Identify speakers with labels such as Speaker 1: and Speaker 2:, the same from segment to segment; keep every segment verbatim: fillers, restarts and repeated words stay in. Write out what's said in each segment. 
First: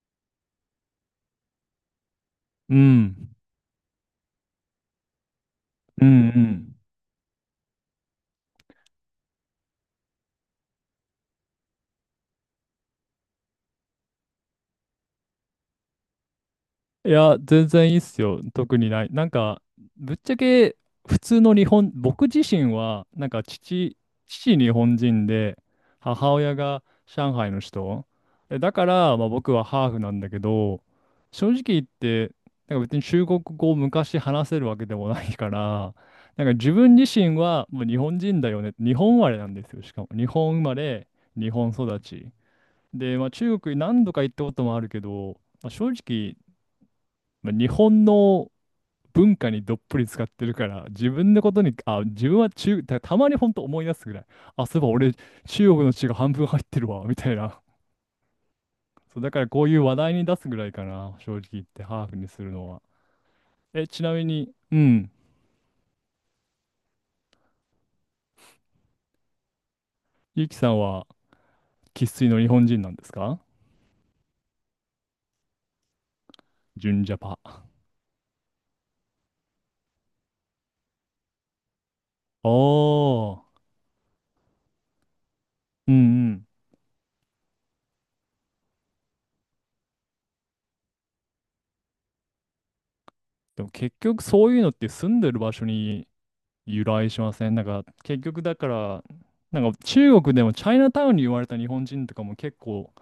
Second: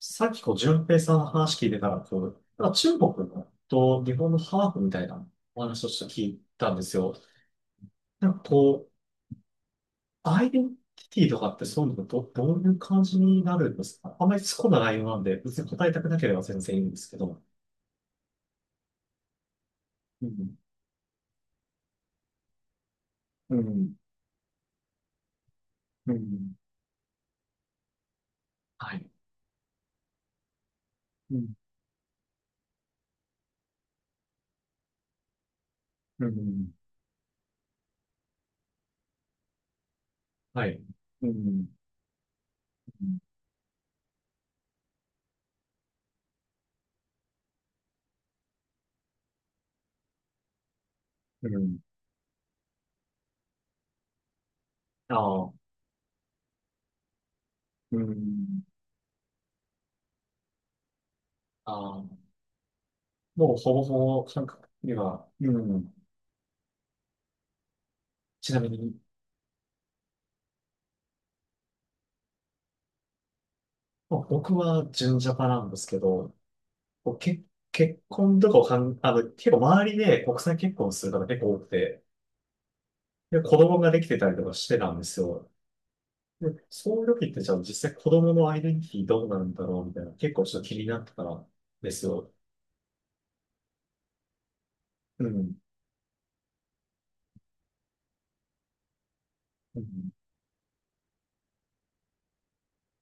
Speaker 1: さっきこう、淳平さんの話聞いてたら、こう、なん
Speaker 2: う
Speaker 1: か中国
Speaker 2: ん。
Speaker 1: のと日本のハーフみたいなお話をして
Speaker 2: う
Speaker 1: 聞
Speaker 2: んう
Speaker 1: いたん
Speaker 2: ん。
Speaker 1: ですよ。なんかこう、アイデンティティとかってそういうのど、どういう感じになるんですか？あんまり突っ込んだ内容なんで、別に答えたくなければ全然いいんです
Speaker 2: い
Speaker 1: け
Speaker 2: や、
Speaker 1: ど。
Speaker 2: 全然いいっすよ。特にない。なんか、ぶっ
Speaker 1: う
Speaker 2: ちゃ
Speaker 1: ん、
Speaker 2: け、普通の日本、僕自身は、なんか
Speaker 1: うん、
Speaker 2: 父、父日本人で、
Speaker 1: う
Speaker 2: 母
Speaker 1: ん、
Speaker 2: 親が上海の人。えだか
Speaker 1: はい。
Speaker 2: ら、まあ僕はハーフなんだけど、
Speaker 1: う
Speaker 2: 正
Speaker 1: ん、
Speaker 2: 直言って、なんか別に中国語を昔話せるわけでもないから、
Speaker 1: う
Speaker 2: なんか自
Speaker 1: ん、
Speaker 2: 分自身はもう日本人だよね。日本生まれなんですよ。しかも、日本生
Speaker 1: は
Speaker 2: ま
Speaker 1: い。
Speaker 2: れ、
Speaker 1: う
Speaker 2: 日
Speaker 1: ん、
Speaker 2: 本育ち。で、まあ、中国に何度か行ったこともあるけど、まあ、正直、まあ、日本の文化にどっぷり使ってるから、自分の
Speaker 1: う
Speaker 2: こ
Speaker 1: ん、う
Speaker 2: とに、
Speaker 1: ん。
Speaker 2: あ、自分は中、た、たまに本当思い出すぐらい、あ、そういえば俺、
Speaker 1: ああ、
Speaker 2: 中国の血が半分入ってるわ、みたいな。
Speaker 1: うん、
Speaker 2: そう、だからこういう話題に出すぐらいかな、正直言っ
Speaker 1: あ
Speaker 2: て、
Speaker 1: あ、
Speaker 2: ハーフにするのは。
Speaker 1: もうほぼ
Speaker 2: え、
Speaker 1: ほ
Speaker 2: ちなみ
Speaker 1: ぼ感
Speaker 2: に、
Speaker 1: 覚
Speaker 2: う
Speaker 1: に
Speaker 2: ん、
Speaker 1: は、うん、ちなみに。
Speaker 2: ゆきさんは生粋の日本人なんですか？
Speaker 1: まあ僕は純ジャパなんですけど、
Speaker 2: 純
Speaker 1: こ
Speaker 2: ジ
Speaker 1: う
Speaker 2: ャパ。
Speaker 1: け結婚とかをかん、あの、結構周りで国際結婚する方結構多くて、
Speaker 2: お
Speaker 1: で、子
Speaker 2: ー、
Speaker 1: 供ができてたりとかしてたんですよ。
Speaker 2: うんうん。
Speaker 1: で、そういう時ってじゃあ実際子供のアイデンティティどうなんだろうみたいな、結構ちょっと気になってたんですよ。
Speaker 2: でも結局そういうのって住ん
Speaker 1: う
Speaker 2: でる場
Speaker 1: ん。
Speaker 2: 所に由来しません？なんか結局だから、なんか
Speaker 1: うん。
Speaker 2: 中国でもチャイナタウンに言われた日本人とかも結構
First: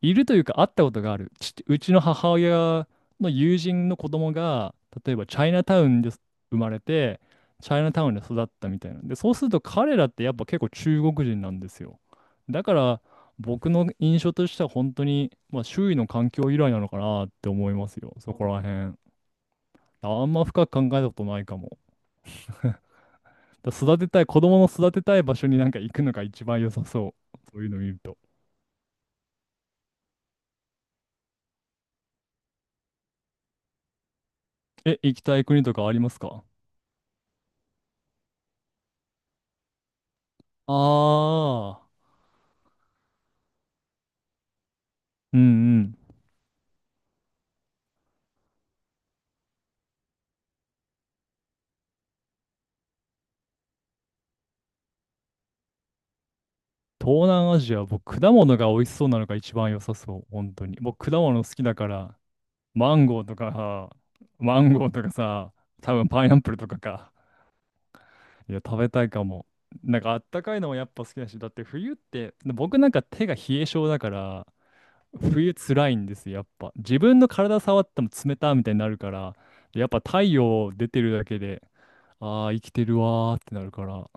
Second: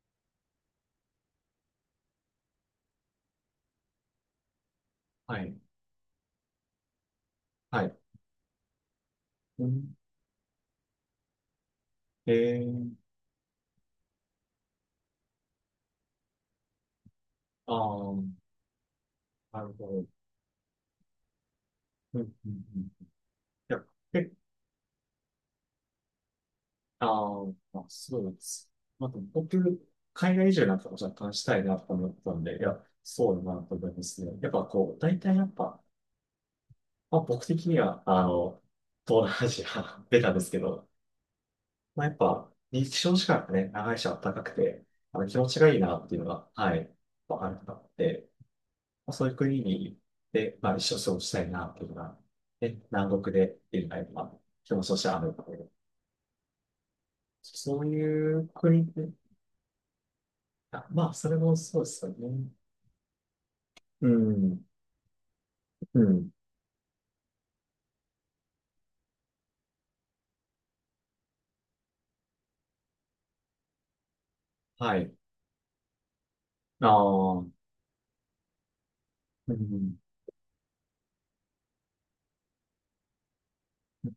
Speaker 2: いるというか会ったことがある。ちうちの母親の友人の子供が、例えば
Speaker 1: は
Speaker 2: チャイ
Speaker 1: い。
Speaker 2: ナタウンで生まれて、チャ
Speaker 1: は
Speaker 2: イナ
Speaker 1: い。
Speaker 2: タウンで育ったみたいな。で、そうすると
Speaker 1: うん、
Speaker 2: 彼らってやっぱ結構中国人なんですよ。
Speaker 1: え
Speaker 2: だか
Speaker 1: ー、
Speaker 2: ら僕の印象としては本当に、まあ、周囲の環境由来なのかなって思
Speaker 1: あ
Speaker 2: いますよ。
Speaker 1: あ、
Speaker 2: そこら辺。
Speaker 1: なるほど。
Speaker 2: あんま深く考えたことないかも。
Speaker 1: うん、うん、うん。い
Speaker 2: だ
Speaker 1: や、
Speaker 2: から育てたい、
Speaker 1: 結
Speaker 2: 子供の育てたい場所になんか行くのが一番良さ
Speaker 1: あ
Speaker 2: そう。
Speaker 1: ー
Speaker 2: そういうの
Speaker 1: まあ、
Speaker 2: 見ると。
Speaker 1: そうです。まあ、でも僕、海外移住なんかも若干したいなと思ったんで、いや、そうだなと思いますね。やっぱこう、
Speaker 2: え、
Speaker 1: 大
Speaker 2: 行き
Speaker 1: 体
Speaker 2: た
Speaker 1: や
Speaker 2: い
Speaker 1: っ
Speaker 2: 国と
Speaker 1: ぱ、
Speaker 2: かありますか？
Speaker 1: まあ、僕的には、あの、東南アジア出た ですけど、
Speaker 2: あ
Speaker 1: まあ、
Speaker 2: あ
Speaker 1: やっぱ、日照時間がね、長いし暖かくて、あの、気
Speaker 2: ー、うん
Speaker 1: 持ちがい
Speaker 2: う
Speaker 1: いな
Speaker 2: ん。
Speaker 1: っていうのが、はい、わかるなって、まあ、そういう国に、で、まあ、一生過ごしたいなっていうのが、ね、南国で、っていうのが、まあ、気持ちとしてあるので、
Speaker 2: 東南アジ
Speaker 1: そ
Speaker 2: ア、
Speaker 1: う
Speaker 2: 僕、
Speaker 1: い
Speaker 2: 果
Speaker 1: う
Speaker 2: 物が美
Speaker 1: 国っ
Speaker 2: 味しそ
Speaker 1: て
Speaker 2: うなのが一番良さそう。本当に。
Speaker 1: あま
Speaker 2: 僕、
Speaker 1: あ、
Speaker 2: 果
Speaker 1: それ
Speaker 2: 物好
Speaker 1: も
Speaker 2: きだ
Speaker 1: そうで
Speaker 2: か
Speaker 1: すよ
Speaker 2: ら、
Speaker 1: ね。
Speaker 2: マンゴーとかさ、
Speaker 1: う
Speaker 2: マ
Speaker 1: ん。
Speaker 2: ンゴーとかさ、多
Speaker 1: う
Speaker 2: 分パイ
Speaker 1: ん。
Speaker 2: ナップルとかか。いや、食べたいかも。なんかあったかいのもやっぱ好きだし、だって冬って、僕なんか手が冷え性だから、
Speaker 1: はい。
Speaker 2: 冬辛いんですよ、やっぱ。
Speaker 1: あ
Speaker 2: 自分の
Speaker 1: あ、う
Speaker 2: 体触っても冷たみたいになるから、やっ
Speaker 1: ん。
Speaker 2: ぱ太陽出てるだけで、ああ、生きてるわーってなるから。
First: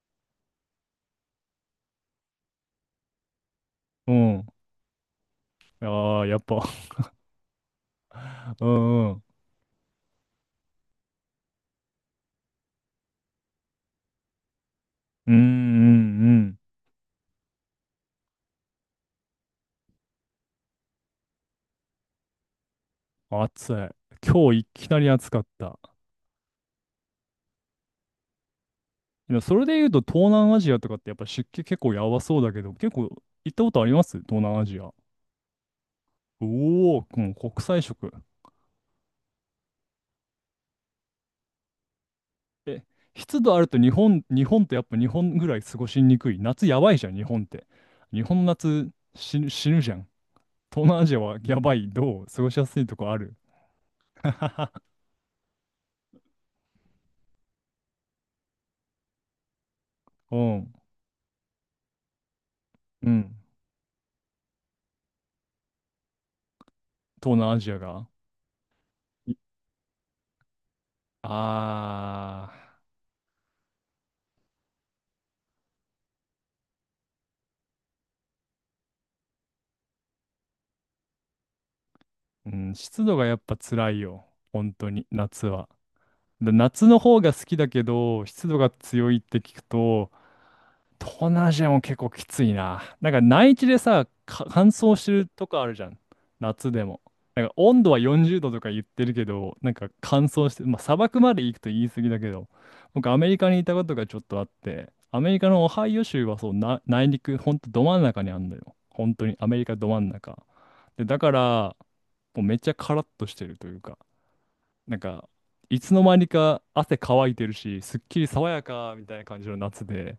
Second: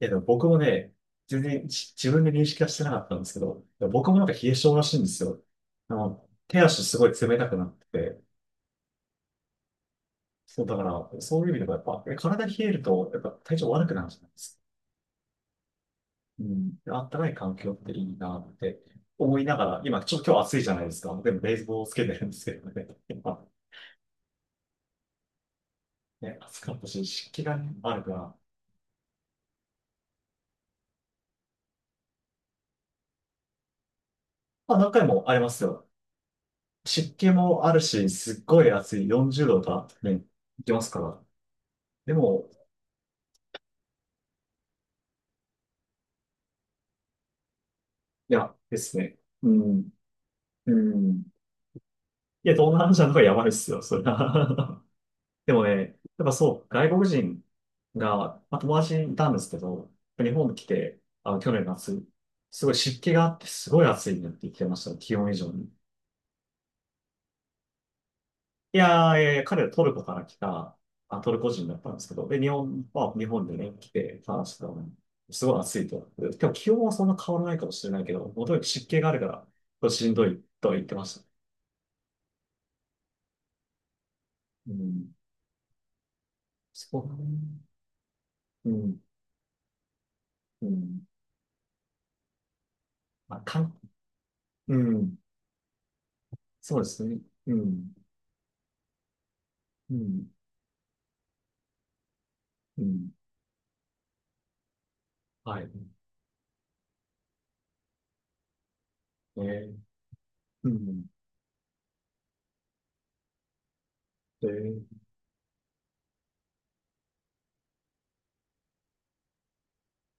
Speaker 1: いや、でも僕もね、全然じ自分で認識はしてなかったんですけど、でも僕
Speaker 2: う
Speaker 1: もなんか
Speaker 2: ん。
Speaker 1: 冷え性らしいんですよ。あ
Speaker 2: ああ、
Speaker 1: の、
Speaker 2: やっ
Speaker 1: 手
Speaker 2: ぱ。
Speaker 1: 足すごい冷たくなってて、
Speaker 2: うんうん。
Speaker 1: そう、だから、そういう意味でもやっぱ、え体冷えると、やっぱ体調悪くなるじゃないですか。
Speaker 2: うんう
Speaker 1: う
Speaker 2: ん
Speaker 1: ん。であったかい環境っていいなって思いながら、今、ちょ、今日暑いじゃないですか。でも、冷房をつけてるんですけどね。やっ
Speaker 2: うん。
Speaker 1: ぱ、
Speaker 2: 暑い。今日いきなり暑かった。
Speaker 1: ね、暑かったし、湿気がねあるから、
Speaker 2: でもそれで言うと東南アジアとかってやっぱ湿気結構やばそうだけど、結構行ったことあります？東南ア
Speaker 1: まあ、
Speaker 2: ジ
Speaker 1: 何
Speaker 2: ア。
Speaker 1: 回もありますよ。
Speaker 2: おお、
Speaker 1: 湿気
Speaker 2: もう国
Speaker 1: もある
Speaker 2: 際
Speaker 1: し、
Speaker 2: 色。
Speaker 1: すっごい暑い、よんじゅうどとかね、いきますから。でも、
Speaker 2: え、湿度あると日本、日本ってやっぱ日本ぐらい過ごしにくい。夏やばいじゃん、日本って。日
Speaker 1: い
Speaker 2: 本
Speaker 1: や、
Speaker 2: の
Speaker 1: で
Speaker 2: 夏
Speaker 1: すね。
Speaker 2: 死
Speaker 1: う
Speaker 2: ぬ、死ぬ
Speaker 1: ん、
Speaker 2: じゃん。
Speaker 1: う
Speaker 2: 東南アジア
Speaker 1: ん。
Speaker 2: はやばい。どう？過
Speaker 1: い
Speaker 2: ご
Speaker 1: や、
Speaker 2: しや
Speaker 1: 東
Speaker 2: すい
Speaker 1: 南ア
Speaker 2: と
Speaker 1: ジア
Speaker 2: こ
Speaker 1: の
Speaker 2: あ
Speaker 1: 方がや
Speaker 2: る？
Speaker 1: ばいっすよ、それは。でもね、やっぱそう、外国人が、まあ、友達いたんですけど、日
Speaker 2: う
Speaker 1: 本に来
Speaker 2: ん。
Speaker 1: て、あの、去年の夏、すごい湿
Speaker 2: う
Speaker 1: 気があ
Speaker 2: ん。
Speaker 1: って、すごい暑いねって言ってました、気温以上に。
Speaker 2: 東南アジアが。
Speaker 1: いやー、いやい
Speaker 2: い
Speaker 1: や、彼はトルコから来た、あ、トルコ人だったんですけど、で、日
Speaker 2: あ
Speaker 1: 本、まあ、日本でね、来て話してたのに、すごい暑いと。で今日気温はそんな変わらないかもしれないけど、もとに湿気があるから、これしんどいとは言ってました。
Speaker 2: ー、うん、湿度がやっぱ辛いよ。
Speaker 1: う
Speaker 2: 本当に、
Speaker 1: ん。
Speaker 2: 夏は。で夏の
Speaker 1: そうだ
Speaker 2: 方が
Speaker 1: ね。
Speaker 2: 好きだけど、湿度
Speaker 1: う
Speaker 2: が
Speaker 1: ん。
Speaker 2: 強いって聞くと、
Speaker 1: うん。
Speaker 2: 東南アジアも結構きついな。なんか
Speaker 1: まあ、
Speaker 2: 内
Speaker 1: か
Speaker 2: 地
Speaker 1: ん、
Speaker 2: でさ、か乾
Speaker 1: う
Speaker 2: 燥して
Speaker 1: ん。
Speaker 2: るとこあるじゃん。夏
Speaker 1: そうで
Speaker 2: でも。
Speaker 1: すね。
Speaker 2: なんか
Speaker 1: う
Speaker 2: 温度
Speaker 1: ん。
Speaker 2: はよんじゅうどとか言ってるけど、なんか
Speaker 1: う
Speaker 2: 乾
Speaker 1: ん。
Speaker 2: 燥して、まあ砂漠まで行くと言い過ぎだけど、
Speaker 1: うん。
Speaker 2: 僕アメリカにいたことがちょっとあって、アメリカ
Speaker 1: は
Speaker 2: のオ
Speaker 1: い。
Speaker 2: ハイオ州はそう、な、内陸、ほんとど真ん中にあんのよ。本当に
Speaker 1: え
Speaker 2: アメリ
Speaker 1: ー、
Speaker 2: カど真ん中。
Speaker 1: う
Speaker 2: で、
Speaker 1: ん。
Speaker 2: だから、もうめっちゃカラッとしてるというか、
Speaker 1: で、
Speaker 2: なんか、いつの間にか汗乾いてるし、すっきり爽やかみたいな感じの夏で、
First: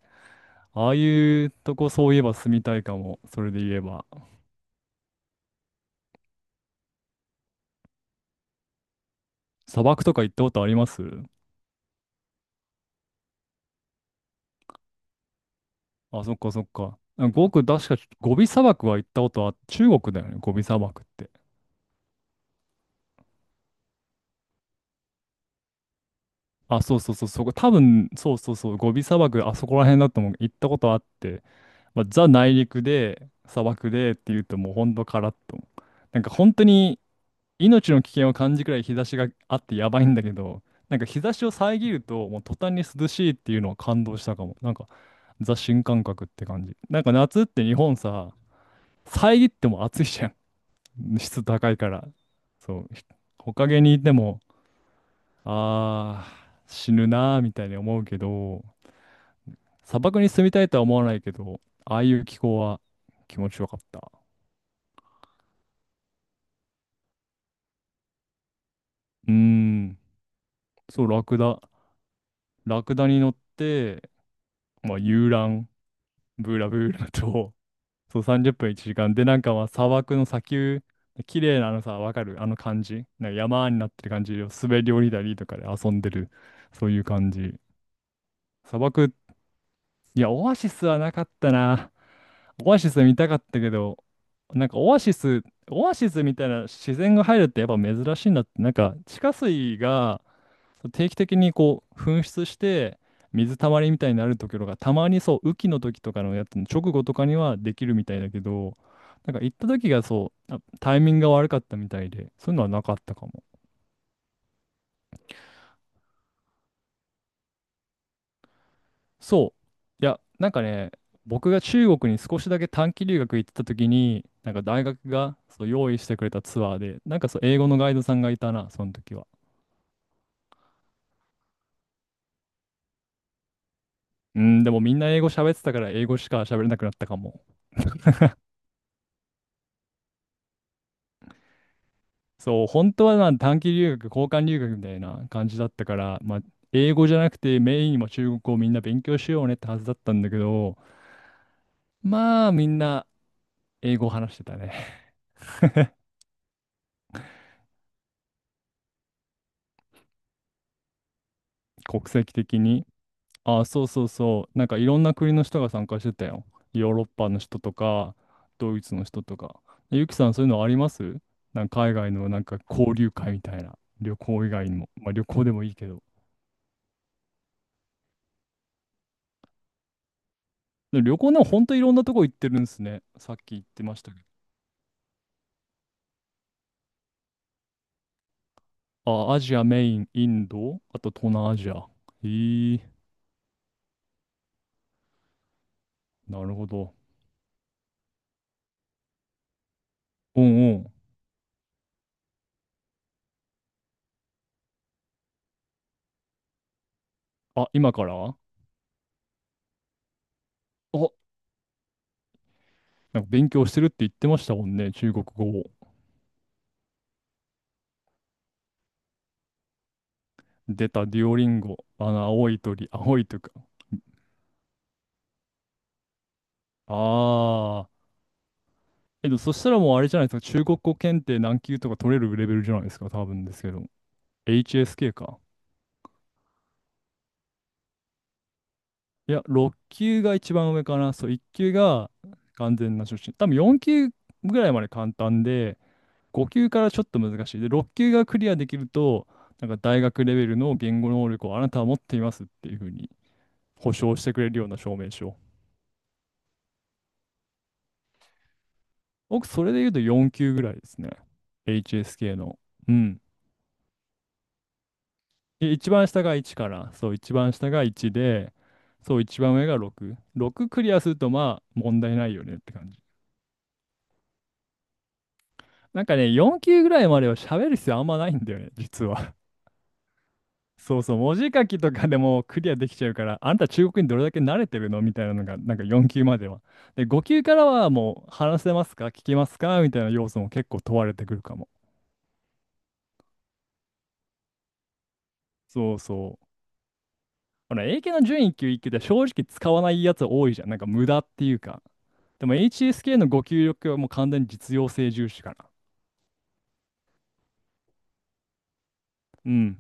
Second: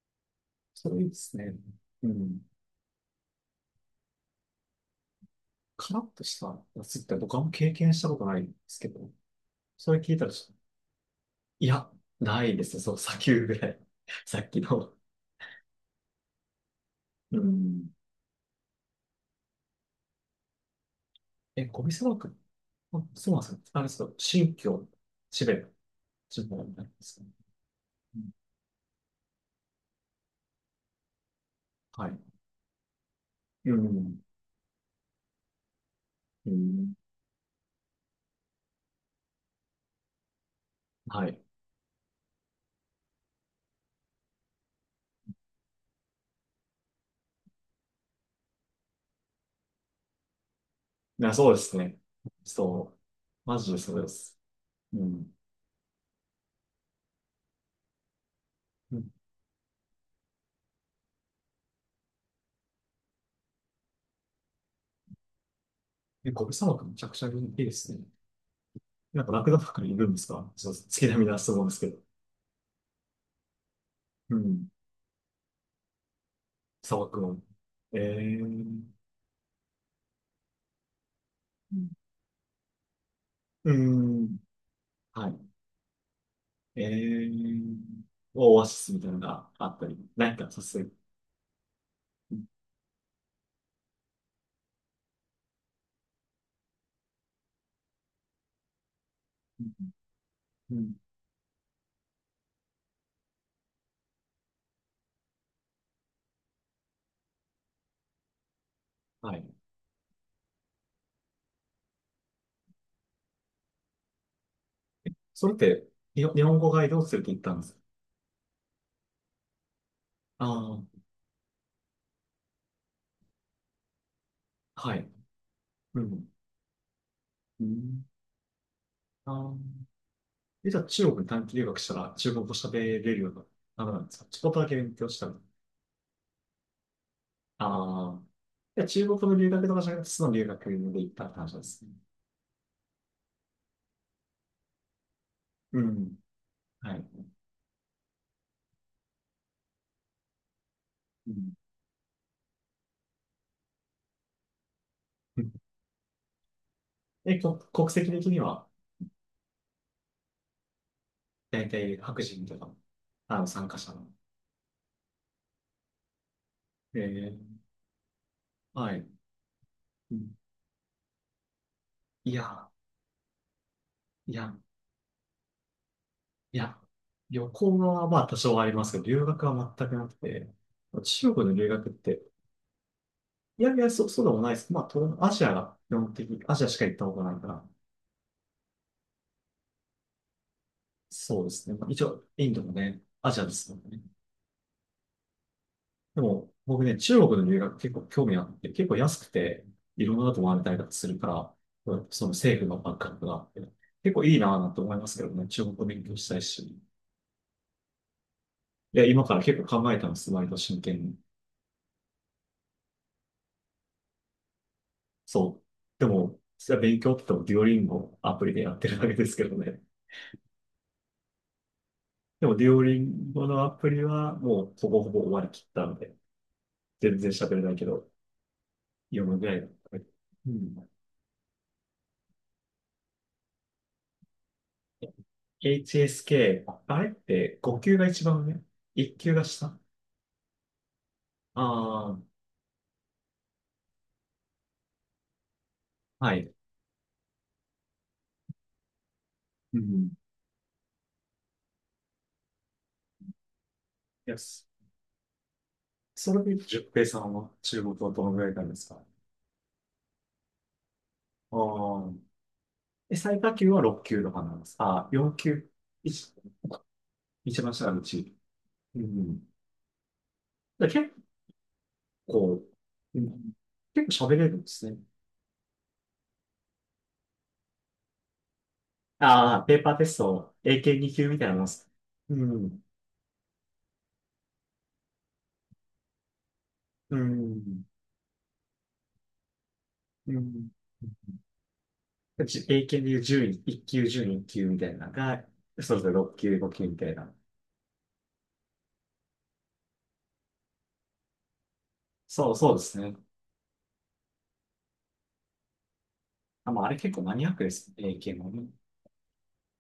Speaker 1: そ
Speaker 2: ああ
Speaker 1: れいいです
Speaker 2: いう
Speaker 1: ね。
Speaker 2: とこ
Speaker 1: う
Speaker 2: そういえば
Speaker 1: ん。
Speaker 2: 住みたいかも。それで言えば。
Speaker 1: カラッとした夏って僕はあんま経験したことないんですけど、
Speaker 2: 砂
Speaker 1: それ
Speaker 2: 漠
Speaker 1: 聞
Speaker 2: と
Speaker 1: い
Speaker 2: か
Speaker 1: たら
Speaker 2: 行った
Speaker 1: ち
Speaker 2: こ
Speaker 1: ょっ
Speaker 2: とあります？
Speaker 1: いや、ないですね。そう、砂丘ぐらい。さっきの。
Speaker 2: あ、そっかそっか。
Speaker 1: う
Speaker 2: ごく確
Speaker 1: ん。
Speaker 2: かゴビ砂漠は行ったことは中国だよね。ゴビ砂漠って。
Speaker 1: え、ゴビ砂漠。あ、そうなんですか？あれです新疆、チベット、地方に
Speaker 2: あ、
Speaker 1: なりま
Speaker 2: そうそう
Speaker 1: す
Speaker 2: そ
Speaker 1: ね。
Speaker 2: う、そこ、多分、
Speaker 1: うん。
Speaker 2: そうそうそう、ゴビ砂漠、あそこら辺だと思う。行ったことあって、まあ、
Speaker 1: はい。
Speaker 2: ザ内陸で、砂
Speaker 1: う
Speaker 2: 漠でっ
Speaker 1: ん。
Speaker 2: ていうともうほんとカラッと。なんか
Speaker 1: う
Speaker 2: 本当
Speaker 1: ん。
Speaker 2: に命の危険を感じくらい日差しがあってやばいんだけど、なんか日
Speaker 1: は
Speaker 2: 差
Speaker 1: い。
Speaker 2: しを遮ると、もう途端に涼しいっていうのは感動したかも。なんか、ザ新感覚って感じ。なんか夏って日本さ、遮っても暑いじゃん。
Speaker 1: いや、
Speaker 2: 湿
Speaker 1: そう
Speaker 2: 度
Speaker 1: で
Speaker 2: 高
Speaker 1: す
Speaker 2: いか
Speaker 1: ね。
Speaker 2: ら。そ
Speaker 1: そ
Speaker 2: う。
Speaker 1: う。
Speaker 2: ひ木
Speaker 1: マジで
Speaker 2: 陰に
Speaker 1: そう
Speaker 2: い
Speaker 1: で
Speaker 2: て
Speaker 1: す。
Speaker 2: も、
Speaker 1: うん。
Speaker 2: あー、死ぬなーみたいに思うけど、
Speaker 1: うん。
Speaker 2: 砂漠に住みたいとは思わないけど、ああいう気候は気持ちよかった。
Speaker 1: え、ゴビ砂漠めちゃくちゃいいですね。なんか
Speaker 2: うー
Speaker 1: ラクダとかい
Speaker 2: ん。
Speaker 1: るんですか？そう、
Speaker 2: そ
Speaker 1: 月
Speaker 2: う、
Speaker 1: 並
Speaker 2: ラ
Speaker 1: みだ
Speaker 2: ク
Speaker 1: と
Speaker 2: ダ。
Speaker 1: 思うんですけど。
Speaker 2: ラクダに乗って、
Speaker 1: うん。
Speaker 2: まあ、遊覧。ブーラブ
Speaker 1: 砂
Speaker 2: ーラ
Speaker 1: 漠の。
Speaker 2: と、
Speaker 1: え
Speaker 2: そう
Speaker 1: ー。
Speaker 2: さんじゅっぷん
Speaker 1: う
Speaker 2: いちじかん。で、なんかまあ砂漠の砂丘、綺麗なあのさ、
Speaker 1: ん。
Speaker 2: わかるあの感じ。なんか山
Speaker 1: う
Speaker 2: になってる感
Speaker 1: ん。
Speaker 2: じを滑り降りた
Speaker 1: は
Speaker 2: り
Speaker 1: い。
Speaker 2: とかで遊んでる。
Speaker 1: ええ
Speaker 2: そういう感じ。
Speaker 1: ー、オアシ
Speaker 2: 砂
Speaker 1: スみ
Speaker 2: 漠
Speaker 1: たい
Speaker 2: っ
Speaker 1: なのがあったり、
Speaker 2: いや、
Speaker 1: 何か
Speaker 2: オア
Speaker 1: さ
Speaker 2: シ
Speaker 1: せ
Speaker 2: ス
Speaker 1: る。
Speaker 2: はなかったな。
Speaker 1: うん。
Speaker 2: オアシス見たかったけど、なんかオアシス、オアシスみたいな自然が入るってやっぱ珍しいんだって、なんか地下
Speaker 1: う
Speaker 2: 水
Speaker 1: ん。
Speaker 2: が
Speaker 1: うん。
Speaker 2: 定期的にこう噴出して水たまりみたいになるところがたまにそう雨季の時とかのやつの直後とかにはできるみたいだけど、
Speaker 1: は
Speaker 2: なんか
Speaker 1: い。
Speaker 2: 行った時がそう、あタイミングが悪かったみたいで、そういうのはなかったかも。
Speaker 1: それって、日本日本語ガイドを連れて行ったんですか？
Speaker 2: そう。いや、なんか
Speaker 1: ああ、
Speaker 2: ね、僕が中国に少しだけ短期留学行ってた時に、なんか大
Speaker 1: は
Speaker 2: 学
Speaker 1: い。
Speaker 2: がそう用意
Speaker 1: う
Speaker 2: してく
Speaker 1: ん。
Speaker 2: れたツアーで、なんかそう英
Speaker 1: う
Speaker 2: 語のガイド
Speaker 1: ん。
Speaker 2: さんがいたな、その時は。
Speaker 1: あー。え、じゃあ中国に短期留学したら中国語喋れるような、あれなんですか？ち
Speaker 2: う
Speaker 1: ょっと
Speaker 2: ん、
Speaker 1: だ
Speaker 2: で
Speaker 1: け
Speaker 2: も
Speaker 1: 勉
Speaker 2: みん
Speaker 1: 強
Speaker 2: な
Speaker 1: し
Speaker 2: 英
Speaker 1: た
Speaker 2: 語
Speaker 1: ら。
Speaker 2: 喋ってたから英語しか喋れなくなったかも。
Speaker 1: ああ。いや、中国の留学とかじゃなくて、その留学で行ったって話ですね。
Speaker 2: そう、本当はな短期留学、交換留学みたいな感じだっ
Speaker 1: う
Speaker 2: たか
Speaker 1: ん。
Speaker 2: ら、まあ、英
Speaker 1: は
Speaker 2: 語じゃ
Speaker 1: い。
Speaker 2: なくてメインにも中国語をみんな勉強しようねってはずだったんだけど、
Speaker 1: うん。
Speaker 2: まあみんな英語を話してたね。
Speaker 1: え、こ、国籍的には、大体
Speaker 2: 国
Speaker 1: 白
Speaker 2: 籍
Speaker 1: 人と
Speaker 2: 的
Speaker 1: か、
Speaker 2: に。
Speaker 1: あの、
Speaker 2: あ、
Speaker 1: 参加
Speaker 2: そう
Speaker 1: 者
Speaker 2: そ
Speaker 1: の。
Speaker 2: うそう。なんかいろんな国の人が参加してたよ。ヨー
Speaker 1: え
Speaker 2: ロッパの人
Speaker 1: え、
Speaker 2: とか、ドイ
Speaker 1: は
Speaker 2: ツの
Speaker 1: い。
Speaker 2: 人とか。ゆき
Speaker 1: う
Speaker 2: さん、
Speaker 1: ん。
Speaker 2: そういうのあります？なんか海外の
Speaker 1: い
Speaker 2: なんか
Speaker 1: や、
Speaker 2: 交流会みたいな。旅
Speaker 1: い
Speaker 2: 行以
Speaker 1: や、
Speaker 2: 外にも。まあ旅行でもいいけど。
Speaker 1: いや、旅行はまあ多少はありますけど、留学は全くなくて、
Speaker 2: で旅行
Speaker 1: 中
Speaker 2: でも
Speaker 1: 国の
Speaker 2: 本
Speaker 1: 留
Speaker 2: 当い
Speaker 1: 学
Speaker 2: ろ
Speaker 1: っ
Speaker 2: んなと
Speaker 1: て、
Speaker 2: こ行ってるんですね。さっき言
Speaker 1: い
Speaker 2: っ
Speaker 1: やい
Speaker 2: て
Speaker 1: や、
Speaker 2: まし
Speaker 1: そ、
Speaker 2: たけ
Speaker 1: そうでもないです。まあ、東南アジアが基本的に、アジアしか行ったことないから、
Speaker 2: ど。あ、アジアメイン、インド、あと東
Speaker 1: そうで
Speaker 2: 南ア
Speaker 1: す
Speaker 2: ジア。
Speaker 1: ね。まあ、一応、インドも
Speaker 2: へえ、
Speaker 1: ね、アジアですもんね。で
Speaker 2: な
Speaker 1: も、
Speaker 2: るほ
Speaker 1: 僕
Speaker 2: ど。
Speaker 1: ね、中国の留学結構興味あって、結構安くて、いろんなと
Speaker 2: う
Speaker 1: こ回れ
Speaker 2: ん
Speaker 1: た
Speaker 2: う
Speaker 1: りとか
Speaker 2: ん。
Speaker 1: するから、その政府のバックアップがあって、結構いいなぁなんて思いますけどね、中国語勉強したいし。
Speaker 2: あ、今から？あ、
Speaker 1: いや、今から結構考えたんです、割と真剣に。
Speaker 2: なんか勉強してるって言ってましたもんね、中国語
Speaker 1: そう。
Speaker 2: を。
Speaker 1: でも、実は勉強って言ってもデュオリンゴアプリでやってるわけですけどね。
Speaker 2: 出たデュオリンゴ、あの、
Speaker 1: で
Speaker 2: 青
Speaker 1: も、
Speaker 2: い
Speaker 1: デュオ
Speaker 2: 鳥、
Speaker 1: リ
Speaker 2: 青い
Speaker 1: ン
Speaker 2: 鳥。
Speaker 1: ゴのアプリはもうほぼほぼ終わりきったので、全然喋れないけ
Speaker 2: ああ。
Speaker 1: ど、読
Speaker 2: えっ
Speaker 1: む
Speaker 2: と、
Speaker 1: ぐ
Speaker 2: そ
Speaker 1: らい
Speaker 2: し
Speaker 1: だっ
Speaker 2: たらも
Speaker 1: た
Speaker 2: うあ
Speaker 1: ね。
Speaker 2: れじゃないですか。
Speaker 1: う
Speaker 2: 中国
Speaker 1: ん。
Speaker 2: 語検定何級とか取れるレベルじゃないですか。多分ですけど。エイチエスケー か。
Speaker 1: エイチエスケー、あれってごきゅう級が一番上
Speaker 2: い
Speaker 1: ?いっきゅう 級
Speaker 2: や、
Speaker 1: が下？あ
Speaker 2: ろっきゅう級が一番上かな。そう、
Speaker 1: あ
Speaker 2: いっきゅう級が
Speaker 1: ー、
Speaker 2: 完全な初心。多分よんきゅう級ぐらいまで簡単で、
Speaker 1: はい。
Speaker 2: ごきゅう級からちょっと難しい。で、ろっきゅう級がクリアできると、なんか
Speaker 1: う
Speaker 2: 大
Speaker 1: ん。
Speaker 2: 学レベルの言語能力をあなたは持っていますっていうふうに保証して
Speaker 1: い
Speaker 2: くれるよ
Speaker 1: し。
Speaker 2: うな証明書。
Speaker 1: そそれで、十平さんは中国はどのぐらいなんですか？
Speaker 2: 僕、それで言うとよんきゅう級ぐらいですね。
Speaker 1: ああー。
Speaker 2: エイチエスケー の。う
Speaker 1: え、
Speaker 2: ん。
Speaker 1: 最下級はろっきゅう級とかなんですああ、よんきゅう級。
Speaker 2: い一番下
Speaker 1: 一、
Speaker 2: がいちから、そう、一番
Speaker 1: 一
Speaker 2: 下
Speaker 1: 番
Speaker 2: が
Speaker 1: 下がう
Speaker 2: いち
Speaker 1: ち。
Speaker 2: で、
Speaker 1: う
Speaker 2: そう、一
Speaker 1: ん。
Speaker 2: 番上がろく。ろくク
Speaker 1: だ
Speaker 2: リ
Speaker 1: か
Speaker 2: ア
Speaker 1: ら
Speaker 2: す
Speaker 1: 結
Speaker 2: ると、まあ、問題ないよねっ
Speaker 1: こ
Speaker 2: て感じ。
Speaker 1: ううん、結構喋れるんですね。
Speaker 2: なんかね、よんきゅう級ぐらいまでは喋る必要あんまないんだよね、実は。
Speaker 1: ああ、ペーパーテスト、
Speaker 2: そうそ
Speaker 1: エーケーツー
Speaker 2: う、
Speaker 1: 級
Speaker 2: 文
Speaker 1: みたい
Speaker 2: 字
Speaker 1: なもん
Speaker 2: 書
Speaker 1: で
Speaker 2: き
Speaker 1: す。
Speaker 2: とかで
Speaker 1: う
Speaker 2: もクリア
Speaker 1: ん、
Speaker 2: できちゃうから、あんた中国にどれだけ慣れてるのみたいなのが、なんかよんきゅう級までは。で、
Speaker 1: う
Speaker 2: ごきゅう級から
Speaker 1: ん、
Speaker 2: はもう、話せますか聞けますかみたいな要
Speaker 1: う
Speaker 2: 素も結
Speaker 1: ん。
Speaker 2: 構問われてくるかも。
Speaker 1: じ エーケー でいうじゅう いっ級、じゅう いっ級みたいなのが、
Speaker 2: そ
Speaker 1: そ
Speaker 2: う
Speaker 1: れぞれろっ
Speaker 2: そう。
Speaker 1: 級、ご級みたいな。
Speaker 2: ほら、英検の準じゅんいっきゅう級いっきゅう級って正直使わないやつ多いじゃん。なんか無駄っていうか。で
Speaker 1: そう、
Speaker 2: も
Speaker 1: そうですね。
Speaker 2: エイチエスケー のご給力はもう完全に実用性重視かな。
Speaker 1: あ、まあ、あれ結構マニアックです。エーケー もね。
Speaker 2: うん。